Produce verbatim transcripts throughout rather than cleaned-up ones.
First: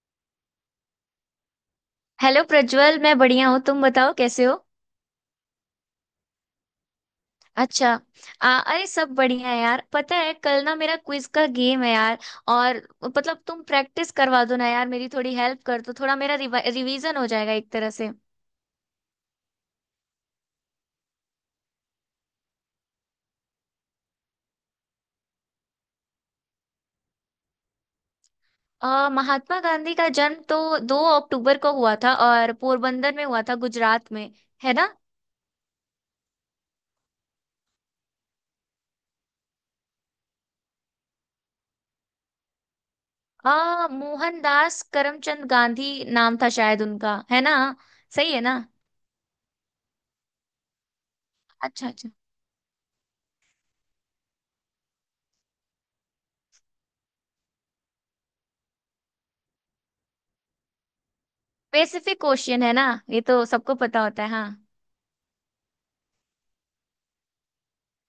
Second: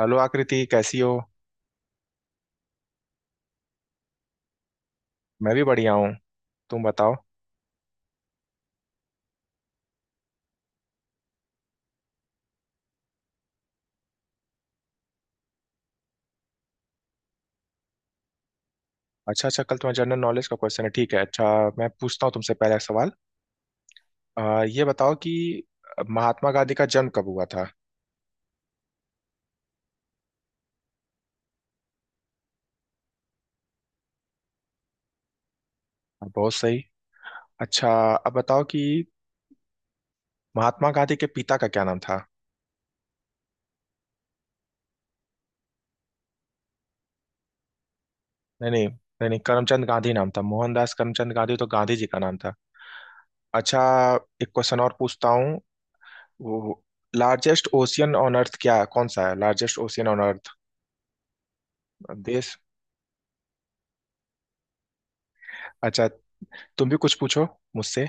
Hello Akriti कैसी हो? Hello Prajwal. मैं बढ़िया हूँ। तुम बताओ कैसे हो? मैं भी बढ़िया हूँ। तुम बताओ। अच्छा। आ, अरे सब बढ़िया है यार। पता है कल ना मेरा क्विज का गेम है यार। और मतलब तुम प्रैक्टिस करवा दो ना यार, मेरी थोड़ी हेल्प कर दो, थोड़ा मेरा रिवीजन हो जाएगा एक तरह से। अच्छा अच्छा, कल तुम्हारा जनरल नॉलेज का क्वेश्चन है, ठीक है। अच्छा, मैं पूछता हूँ तुमसे पहला सवाल। आ, ये बताओ कि महात्मा गांधी का जन्म कब हुआ था? आ, महात्मा गांधी का जन्म तो दो अक्टूबर को हुआ था और पोरबंदर में हुआ था, गुजरात में। है ना। बहुत सही। अच्छा, अब बताओ कि महात्मा गांधी के पिता का क्या नाम था? आ, मोहनदास करमचंद गांधी नाम था शायद उनका। है ना। सही है ना। नहीं नहीं नहीं नहीं, करमचंद गांधी नाम था। मोहनदास करमचंद गांधी तो अच्छा। गांधी जी अच्छा। का नाम था। अच्छा, एक क्वेश्चन और पूछता हूँ। वो लार्जेस्ट ओशियन ऑन अर्थ क्या कौन सा है? Largest ocean on earth. Specific देश। क्वेश्चन है ना, ये तो सबको पता होता है। हाँ। अच्छा, तुम भी कुछ पूछो मुझसे।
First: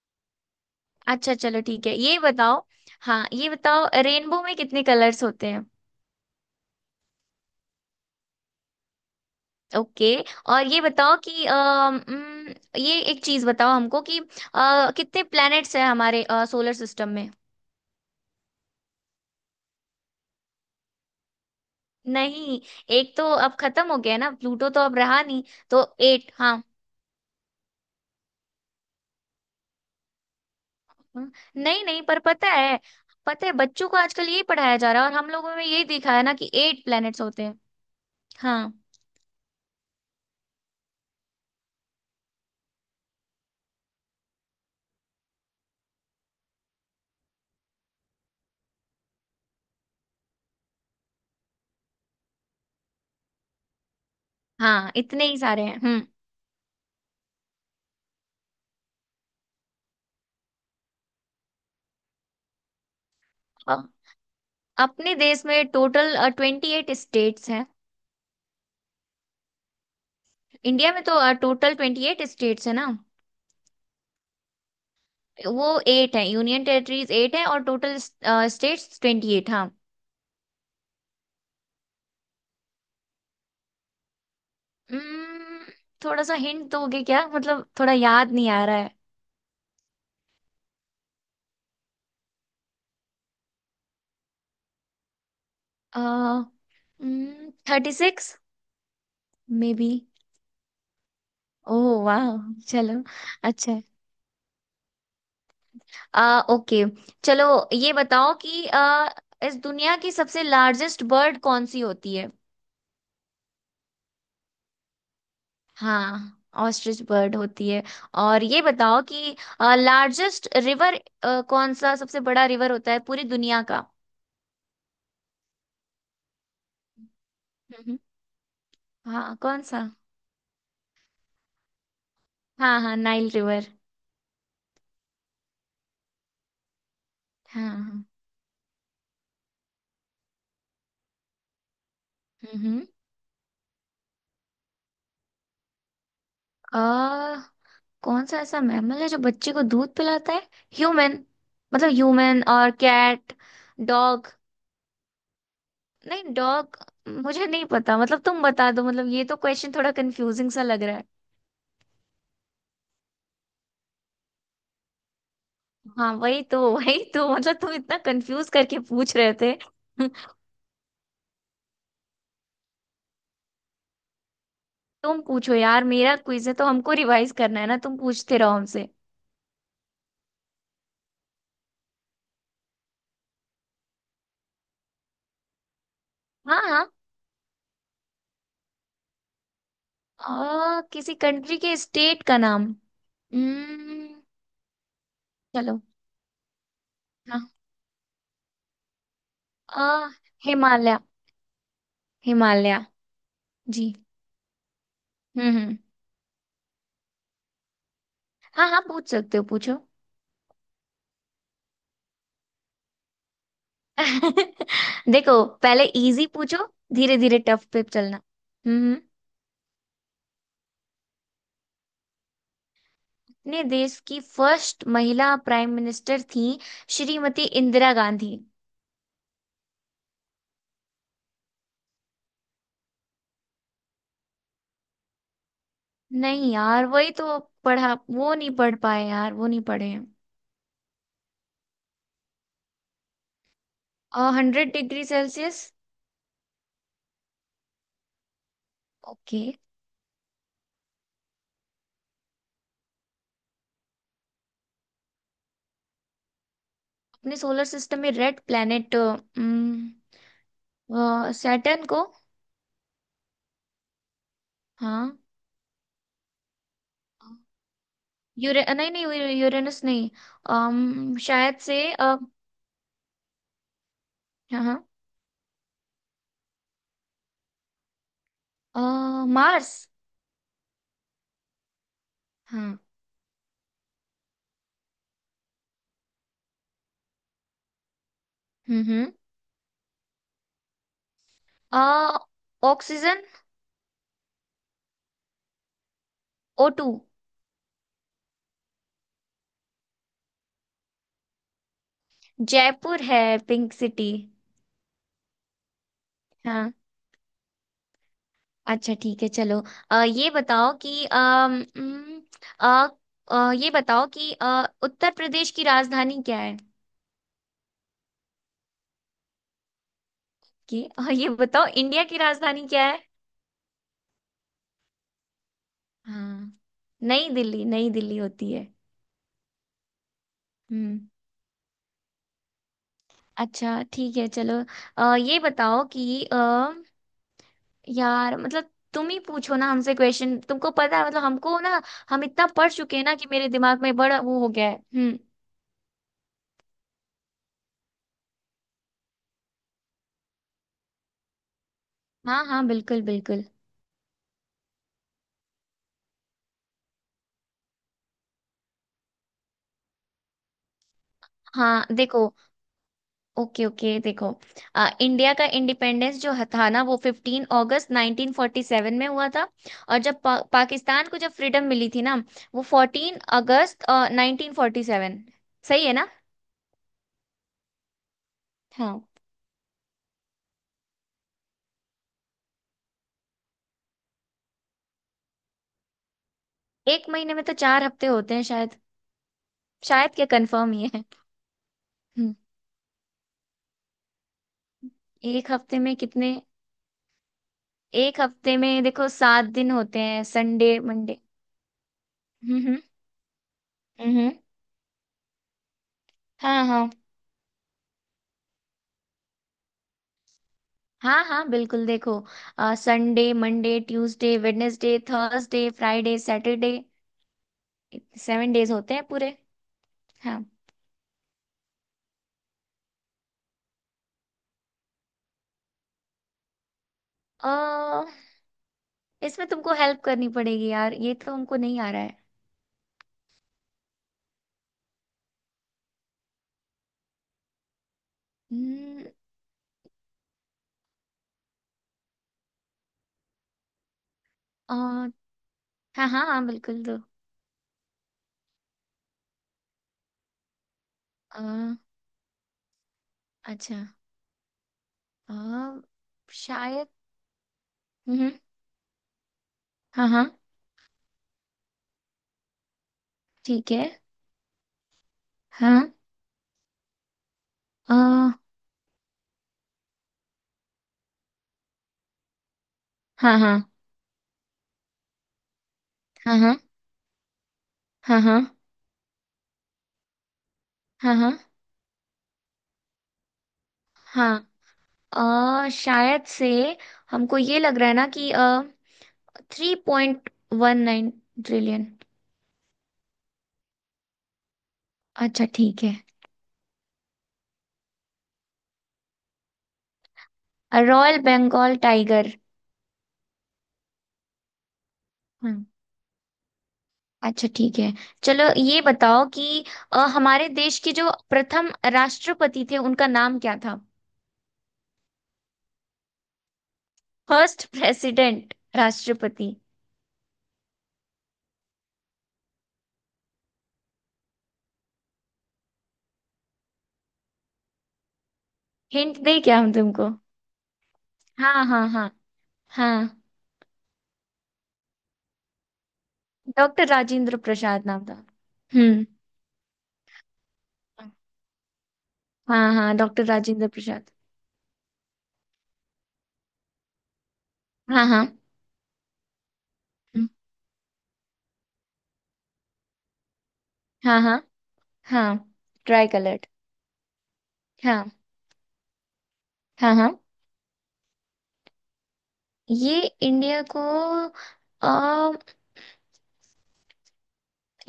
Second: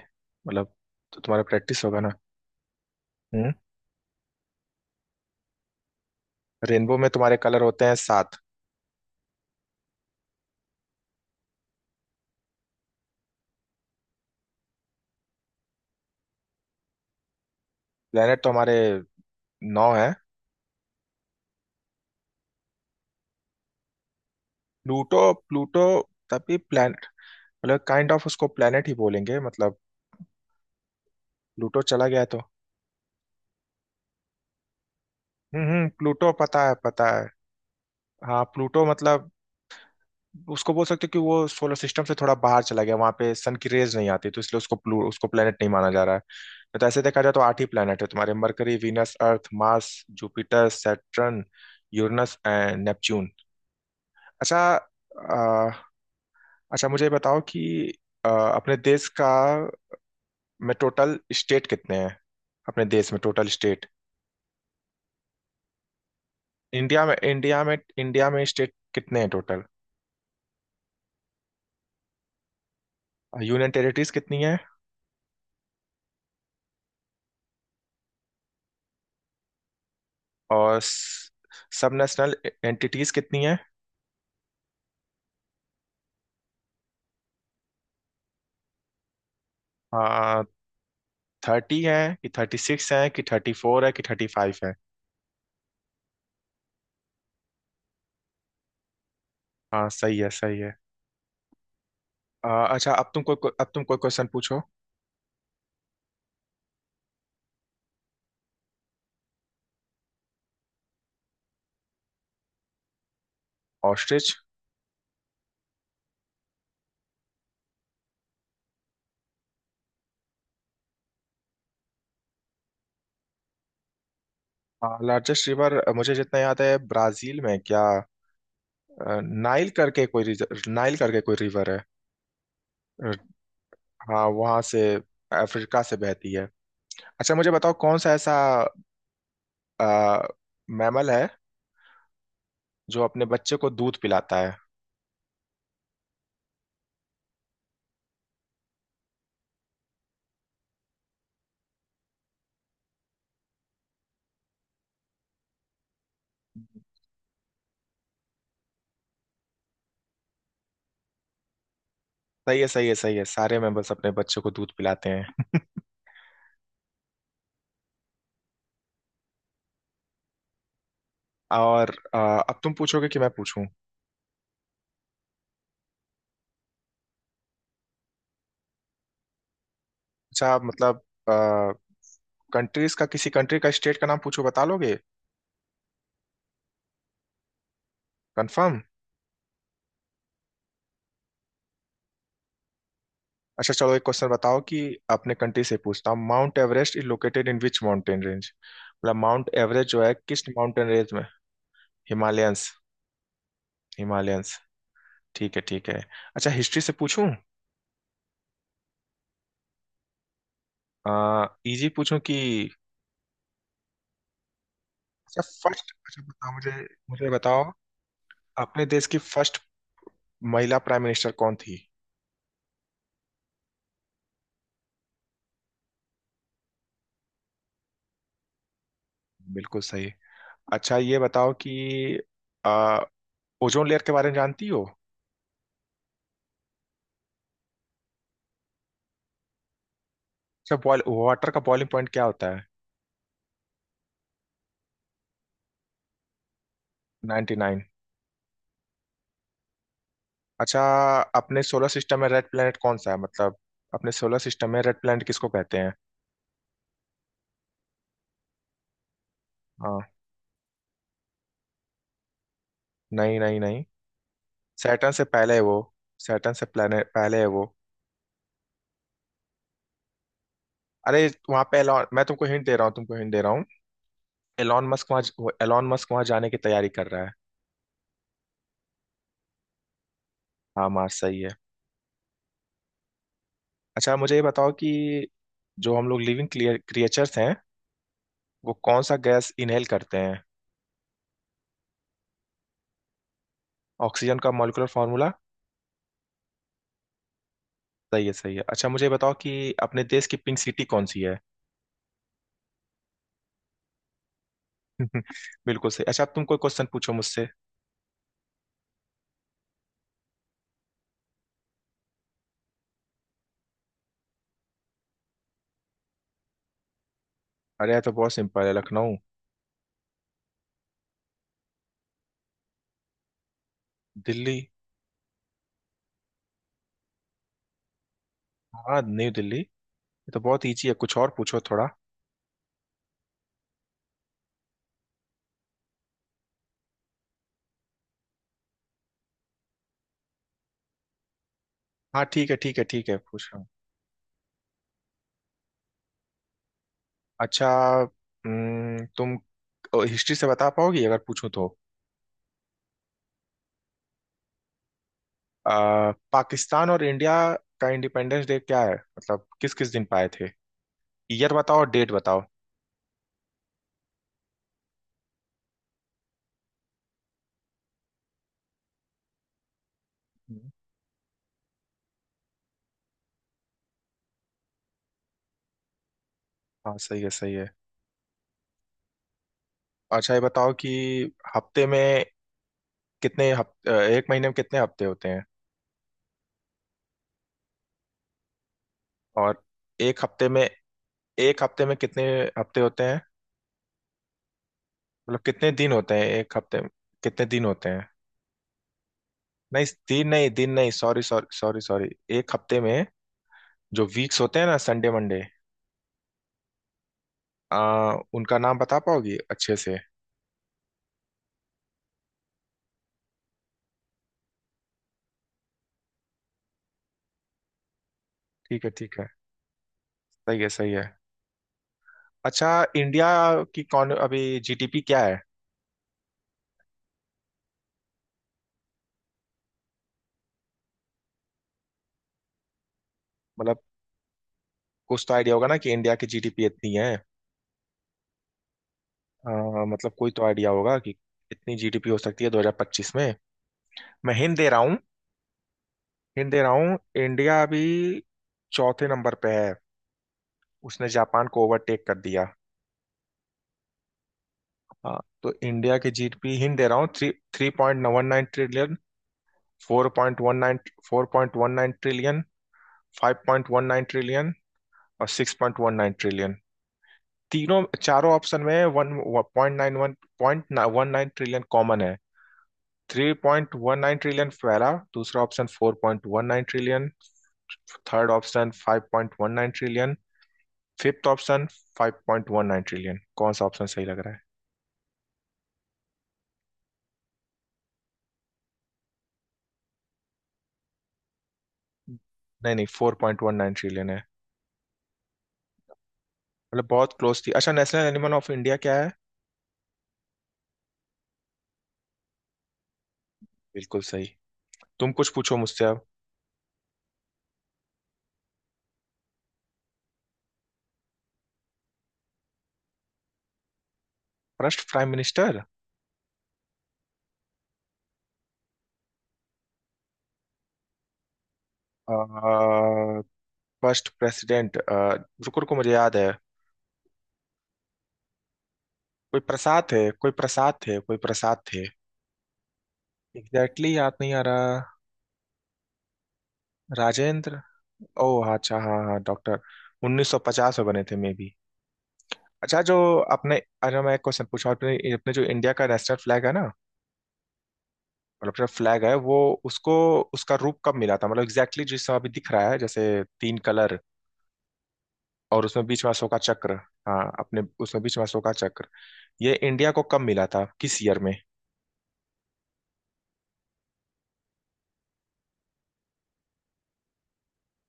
मतलब, तो अच्छा तुम्हारा चलो प्रैक्टिस ठीक है, होगा ना। ये बताओ। हाँ, ये हम्म, बताओ रेनबो में कितने कलर्स होते हैं। रेनबो में तुम्हारे कलर होते हैं सात। ओके। और ये बताओ कि अम, उम, ये एक चीज बताओ हमको कि अ, कितने प्लैनेट्स हैं हमारे सोलर सिस्टम में। प्लेनेट तो हमारे नौ है। नहीं। एक तो अब खत्म हो गया ना, प्लूटो तो अब प्लूटो, रहा नहीं। प्लूटो। तो एट। तभी हाँ। प्लेनेट, मतलब काइंड ऑफ उसको प्लेनेट ही बोलेंगे मतलब। हम्म, प्लूटो नहीं नहीं, चला पर गया तो। पता है। पता है बच्चों को आजकल यही पढ़ाया जा रहा है, और हम लोगों हम्म में यही हम्म, दिखाया प्लूटो ना कि पता है एट पता प्लैनेट्स है। होते हैं। हाँ हाँ प्लूटो, मतलब उसको बोल सकते हो कि वो सोलर सिस्टम से थोड़ा बाहर चला गया, वहां पे सन की रेज नहीं आती, तो इसलिए उसको प्लू उसको प्लेनेट नहीं माना जा रहा है। नहीं तो ऐसे देखा जाए तो आठ ही प्लेनेट है तुम्हारे। Mercury, Venus, Earth, Mars, Jupiter, Saturn, Uranus and Neptune. अच्छा। हाँ, इतने अ, ही सारे हैं। हम्म। अच्छा, मुझे ये बताओ कि अ, अपने देश का में टोटल स्टेट कितने हैं? अपने देश में टोटल स्टेट? अपने देश में टोटल ट्वेंटी एट इंडिया में स्टेट्स इंडिया हैं। में इंडिया में स्टेट कितने हैं टोटल? इंडिया में तो टोटल ट्वेंटी एट स्टेट्स है ना। यूनियन टेरिटरीज कितनी है? वो एट है, यूनियन टेरिटरीज एट है, और टोटल स्टेट्स ट्वेंटी एट। हाँ। और सब नेशनल एंटिटीज कितनी है? Hmm, थोड़ा सा हिंट दोगे क्या, मतलब थोड़ा याद नहीं आ रहा है। हाँ, थर्टी है कि थर्टी सिक्स है कि थर्टी फोर है कि थर्टी फाइव है? थर्टी सिक्स मे हाँ बी। सही है सही है। ओह वाह। आ, अच्छा, चलो अब तुम कोई को, अब अच्छा है। तुम कोई क्वेश्चन पूछो। आ, ओके। चलो। ये बताओ कि अ, इस दुनिया की सबसे लार्जेस्ट बर्ड कौन सी होती है। ऑस्ट्रिच। हाँ। ऑस्ट्रिच बर्ड होती है। और ये बताओ कि लार्जेस्ट रिवर, कौन सा सबसे बड़ा रिवर होता है पूरी दुनिया का। लार्जेस्ट रिवर मुझे जितना याद है ब्राजील में क्या। हम्म। अ, हाँ, कौन नाइल सा। करके कोई रिज- नाइल करके कोई रिवर है। हाँ हाँ, अ, नाइल रिवर। हाँ वहां से, अफ्रीका से बहती है। अच्छा, मुझे हाँ बताओ कौन हाँ। सा ऐसा आ, मैमल है हम्म। जो अपने बच्चे को दूध पिलाता है। आ, कौन सा ऐसा मैमल है जो बच्चे को दूध पिलाता है? ह्यूमन। मतलब ह्यूमन और कैट, डॉग। नहीं डॉग। मुझे नहीं पता, मतलब तुम बता दो, मतलब ये तो क्वेश्चन थोड़ा कंफ्यूजिंग सा लग। सही है सही है सही है, सारे मैमल्स अपने बच्चे को दूध पिलाते हैं। हाँ वही तो, वही तो, मतलब तुम इतना कंफ्यूज करके पूछ रहे थे। और अ, अब तुम पूछोगे कि मैं पूछूं? तुम पूछो यार, मेरा क्विज है तो हमको रिवाइज करना है ना, तुम पूछते रहो हमसे। अच्छा, आप मतलब कंट्रीज का, किसी कंट्री का स्टेट का नाम पूछो, बता लोगे? हाँ हाँ। कंफर्म? आ, किसी कंट्री के स्टेट का नाम। अच्छा चलो, एक हम्म। क्वेश्चन बताओ कि अपने कंट्री से चलो। पूछता हूँ। माउंट एवरेस्ट इज लोकेटेड हाँ। In which mountain range? मतलब माउंट एवरेस्ट जो आ, है किस माउंटेन हिमालय। रेंज में? हिमालयंस। हिमालय जी। हिमालयंस। हम्म ठीक है हम्म। ठीक है। अच्छा, हिस्ट्री से पूछूं? हाँ हाँ पूछ सकते हो, पूछो। आ, इजी पूछूं कि? अच्छा, देखो पहले फर्स्ट, अच्छा इजी बताओ पूछो, मुझे। धीरे मुझे धीरे बताओ टफ पे चलना। अपने हम्म। देश की फर्स्ट महिला प्राइम मिनिस्टर कौन थी? अपने देश की फर्स्ट महिला प्राइम मिनिस्टर थी श्रीमती इंदिरा गांधी। बिल्कुल सही। अच्छा, ये बताओ कि ओजोन लेयर के बारे में जानती हो? अच्छा, नहीं यार, वही तो पढ़ा, वो नहीं पढ़ पाए यार, वो नहीं पढ़े। बॉयल वाटर का बॉइलिंग पॉइंट क्या होता है? और hundred degree Celsius. Ninety nine. Okay. अच्छा, अपने सोलर सिस्टम में रेड प्लैनेट कौन सा है, मतलब अपने सोलर सिस्टम में रेड प्लैनेट किसको कहते हैं? अपने सोलर सिस्टम में रेड प्लैनेट, हाँ। सैटर्न को। नहीं नहीं नहीं, सैटर्न हाँ। से पहले है वो। सैटर्न से planet- पहले है वो। यूरे नहीं नहीं, यू- यूरेनस नहीं। अम अरे, शायद वहां पे से एलॉन अ, मैं तुमको हिंट दे रहा हूँ, तुमको हिंट दे रहा हूँ। हाँ हाँ। एलॉन मस्क वहाँ एलॉन मस्क वहाँ जाने की तैयारी कर रहा है। अ, मार्स। हाँ, मार्स सही है। हाँ। अच्छा, मुझे ये बताओ कि जो हम लोग लिविंग क्रिएचर्स हैं वो हम्म कौन हम्म। सा गैस इनहेल करते हैं? अ, ऑक्सीजन। ऑक्सीजन का मॉलिक्यूलर फॉर्मूला? O two. सही है सही है। अच्छा, मुझे बताओ कि अपने देश की पिंक सिटी कौन सी है? जयपुर है, पिंक सिटी। बिल्कुल सही। अच्छा, अब तुम कोई हाँ। क्वेश्चन पूछो मुझसे। अच्छा ठीक है, चलो। अ, ये बताओ कि अम, उम, अ, अ, ये बताओ कि अ, उत्तर प्रदेश की राजधानी क्या है? अरे यार, तो बहुत सिंपल है, लखनऊ। कि अ, ये बताओ इंडिया की राजधानी क्या है? दिल्ली। हाँ। नई दिल्ली, नई दिल्ली होती है। हाँ, न्यू दिल्ली, ये तो बहुत ईजी है, हम्म। कुछ और पूछो थोड़ा। अच्छा ठीक है, चलो। अ, ये बताओ कि अ, यार मतलब तुम ही पूछो ना हमसे क्वेश्चन, तुमको पता है, मतलब हमको ना, हम हाँ इतना ठीक है पढ़ ठीक है चुके हैं ठीक ना है, कि पूछ मेरे रहा हूँ। दिमाग में बड़ा वो हो गया है। हम्म। अच्छा। हम्म, तुम हिस्ट्री से बता पाओगी अगर पूछूं तो? हाँ हाँ बिल्कुल बिल्कुल। आ, पाकिस्तान और इंडिया का इंडिपेंडेंस डे क्या है, मतलब किस किस दिन पाए थे? ईयर बताओ हाँ और डेट देखो। बताओ। ओके ओके देखो। आ, इंडिया का इंडिपेंडेंस जो ह- था ना, वो पंद्रह अगस्त नाइनटीन फोर्टी सेवन में हुआ था। और जब पा, हम्म। पाकिस्तान को जब फ्रीडम मिली थी ना, वो चौदह अगस्त आ, नाइनटीन फोर्टी सेवन। सही है ना। हाँ सही है सही है। हाँ। अच्छा, ये बताओ कि हफ्ते में कितने हफ्ते, एक महीने में कितने हफ्ते होते हैं? एक महीने में तो चार हफ्ते होते हैं शायद। और शायद एक क्या, हफ्ते में कंफर्म ही है। एक हफ्ते में कितने हम्म। हफ्ते होते हैं? मतलब एक कितने हफ्ते दिन में होते हैं कितने, एक हफ्ते में, कितने दिन होते हैं? एक हफ्ते में देखो सात दिन नहीं, होते हैं, दिन नहीं, दिन संडे नहीं। Monday. Sorry sorry sorry sorry, एक हम्म हम्म। हफ्ते में जो हम्म, वीक्स होते हैं ना, संडे मंडे, हाँ हाँ। आ उनका नाम बता पाओगी अच्छे से? हाँ हाँ बिल्कुल देखो। Sunday, Monday, Tuesday, Wednesday, Thursday, Friday, Saturday. Seven days ठीक है होते हैं ठीक है। पूरे। हाँ। सही है सही है। अच्छा, इंडिया की कौन अभी जीडीपी क्या है? अ, इसमें तुमको हेल्प करनी पड़ेगी यार, ये तो हमको नहीं आ रहा है। मतलब कुछ तो आइडिया होगा ना कि इंडिया की जीडीपी इतनी है। हम्म। आ, मतलब कोई तो आइडिया होगा कि इतनी जीडीपी हो सकती है दो हज़ार पच्चीस में। मैं हिंट दे अ, रहा हूँ, हाँ हाँ। हाँ हिंट दे रहा बिल्कुल हूँ तो। इंडिया अभी चौथे नंबर पे है, उसने अ, जापान को ओवरटेक कर दिया। अच्छा। हाँ अ, तो इंडिया की जीडपी हिंट दे शायद। रहा हूँ, थ्री थ्री पॉइंट वन हम्म। नाइन ट्रिलियन, हाँ फोर हाँ। Point one nine, four point one nine trillion, five point ठीक है। वन नाइन ट्रिलियन और सिक्स पॉइंट हाँ। One nine trillion. तीनों अ, चारों हाँ ऑप्शन में one point nine, one point one nine trillion common है। थ्री हाँ पॉइंट वन नाइन ट्रिलियन पहला दूसरा ऑप्शन, फोर पॉइंट हाँ। वन हाँ नाइन ट्रिलियन हाँ थर्ड हाँ। Option, five point one nine trillion हाँ फिफ्थ हाँ option, five point one nine trillion. कौन सा ऑप्शन सही लग रहा है? हाँ। अ, शायद से हमको ये लग रहा है ना कि three point one nine trillion. नहीं नहीं, four point one nine trillion है। अच्छा ठीक है। मतलब बहुत क्लोज थी। अच्छा, नेशनल एनिमल ऑफ इंडिया क्या है? Royal Bengal tiger. बिल्कुल सही। तुम कुछ पूछो हम्म। मुझसे अब। अच्छा ठीक है, चलो। ये बताओ कि अ, हमारे देश के जो प्रथम राष्ट्रपति थे, उनका नाम क्या था? First prime minister? First president, राष्ट्रपति। First president? रुको रुको, मुझे याद है। हिंट कोई दे क्या हम प्रसाद थे तुमको? कोई प्रसाद थे कोई प्रसाद हाँ थे। हाँ। हाँ हाँ, एग्जैक्टली exactly याद नहीं आ रहा। डॉक्टर राजेंद्र राजेंद्र। प्रसाद नाम था। ओ, अच्छा हाँ हम्म। हाँ, डॉक्टर। उन्नीस सौ पचास में बने थे मे बी। हाँ अच्छा जो हाँ, डॉक्टर आपने, राजेंद्र अरे प्रसाद। मैं एक क्वेश्चन पूछा आपने, अपने जो इंडिया का नेशनल फ्लैग है ना, हाँ हाँ। मतलब जो फ्लैग है वो, उसको, हम्म, उसका रूप कब मिला था, मतलब एग्जैक्टली जिस समय अभी दिख रहा है, जैसे तीन कलर हाँ हाँ हाँ। और उसमें बीच ट्राई में अशोका कलर्ड। चक्र, हाँ अपने उसमें हाँ बीच में अशोका चक्र, ये इंडिया हाँ को हाँ। कब मिला था किस ईयर में? ये इंडिया को आ,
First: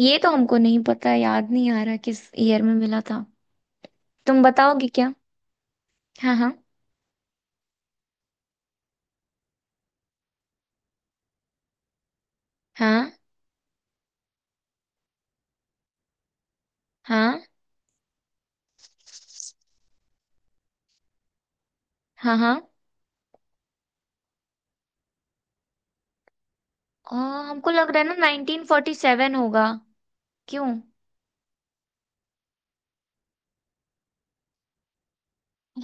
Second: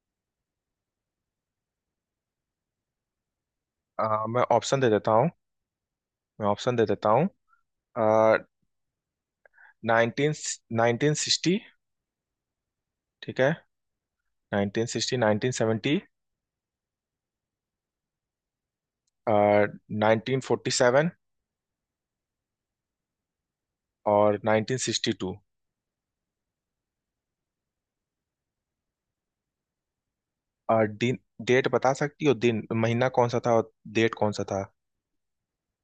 ये तो हमको नहीं पता, याद नहीं आ रहा किस ईयर में मिला था। अ, मैं तुम ऑप्शन बताओगे दे देता क्या? हूँ, हाँ मैं हाँ ऑप्शन दे देता हूँ। नाइनटीन, नाइनटीन सिक्सटी, हाँ ठीक है, नाइनटीन सिक्सटी, नाइनटीन सेवेंटी, हाँ नाइनटीन फोर्टी सेवन हाँ हाँ। और नाइनटीन सिक्सटी टू। आ, हमको लग रहा है ना नाइनटीन फोर्टी सेवन होगा। क्यों? आ, दिन, डेट बता सकती हो, दिन महीना कौन सा था और डेट कौन सा था?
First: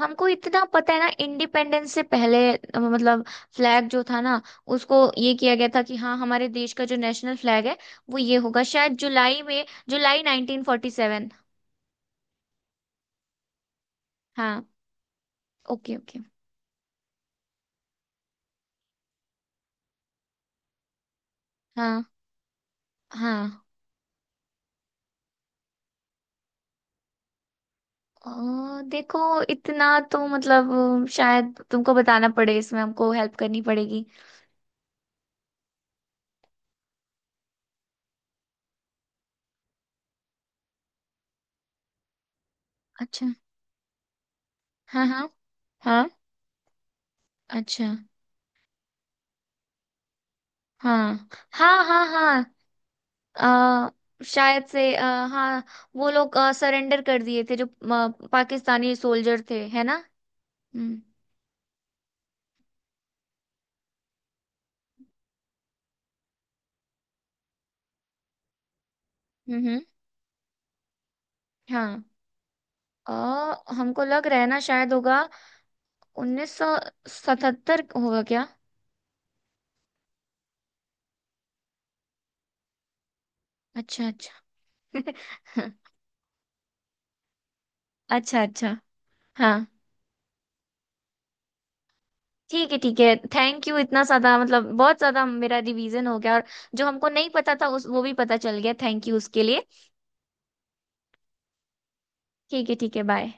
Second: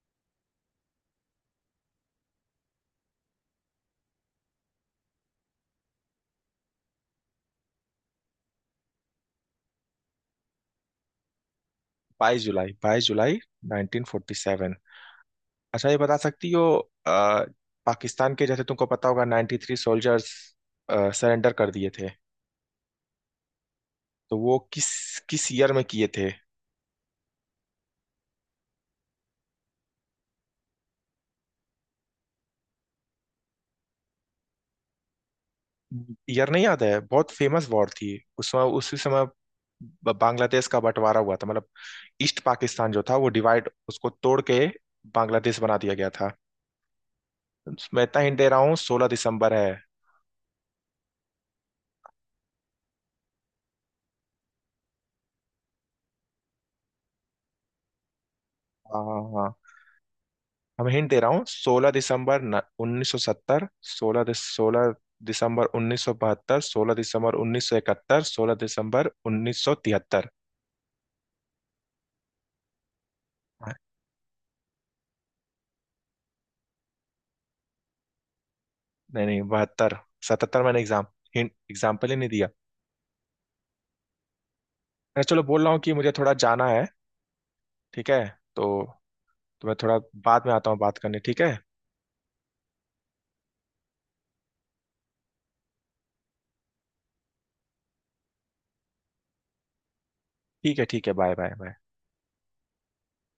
हमको इतना पता है ना, इंडिपेंडेंस से पहले अ, मतलब फ्लैग जो था ना, उसको ये किया गया था कि हाँ हमारे देश का जो नेशनल फ्लैग है वो ये होगा, शायद जुलाई में, जुलाई नाइनटीन फोर्टी सेवन। बाईस जुलाई, बाईस जुलाई हाँ। 1947। अच्छा, ये ओके बता ओके। सकती हो आ, पाकिस्तान के जैसे तुमको पता होगा नाइंटी थ्री सोल्जर्स सरेंडर कर दिए हाँ थे, हाँ। तो वो किस, किस ईयर में किए थे? अ, देखो इतना तो मतलब अ, शायद तुमको बताना पड़े, इसमें हमको हेल्प करनी पड़ेगी। ईयर नहीं याद है, बहुत फेमस वॉर थी उस समय, उसी समय ब- बांग्लादेश का बंटवारा हुआ था, मतलब ईस्ट पाकिस्तान जो था अच्छा। वो डिवाइड, उसको तोड़ के हाँ हाँ बांग्लादेश बना दिया हाँ। गया था। अच्छा। मैं इतना हिंट दे रहा हूँ, सोलह दिसंबर है। हाँ हाँ हाँ हाँ। अ, शायद से अ, हाँ, वो लोग सरेंडर कर दिए थे जो अ, पाकिस्तानी हाँ हाँ सोल्जर हाँ। थे, है ना। हम हम्म हिंट दे रहा हूँ, सोलह दिसंबर उन्नीस सौ सत्तर, सोलह सोलह दिसंबर उन्नीस सौ बहत्तर, सोलह दिसंबर उन्नीस सौ इकहत्तर, सोलह दिसंबर उन्नीस हम्म। सौ हम्म, तिहत्तर हाँ। अ, हाँ, हमको लग रहा है ना, शायद होगा उन्नीस सौ सतहत्तर होगा क्या? नहीं नहीं, बहत्तर। सतहत्तर, मैंने एग्जाम हिंट एग्जाम्पल ही नहीं दिया। अच्छा। अच्छा। मैं चलो बोल रहा हूँ कि मुझे थोड़ा जाना है, ठीक है? अच्छा। अच्छा। तो, हाँ तो मैं थोड़ा बाद में आता हूँ बात करने, ठीक है। ठीक है ठीक है। थैंक यू इतना ज्यादा, मतलब बहुत ज्यादा मेरा रिवीजन हो गया। और जो हमको नहीं पता था उस वो भी पता चल गया, थैंक यू उसके लिए। ठीक है ठीक है, बाय बाय बाय। ठीक है ठीक है। बाय।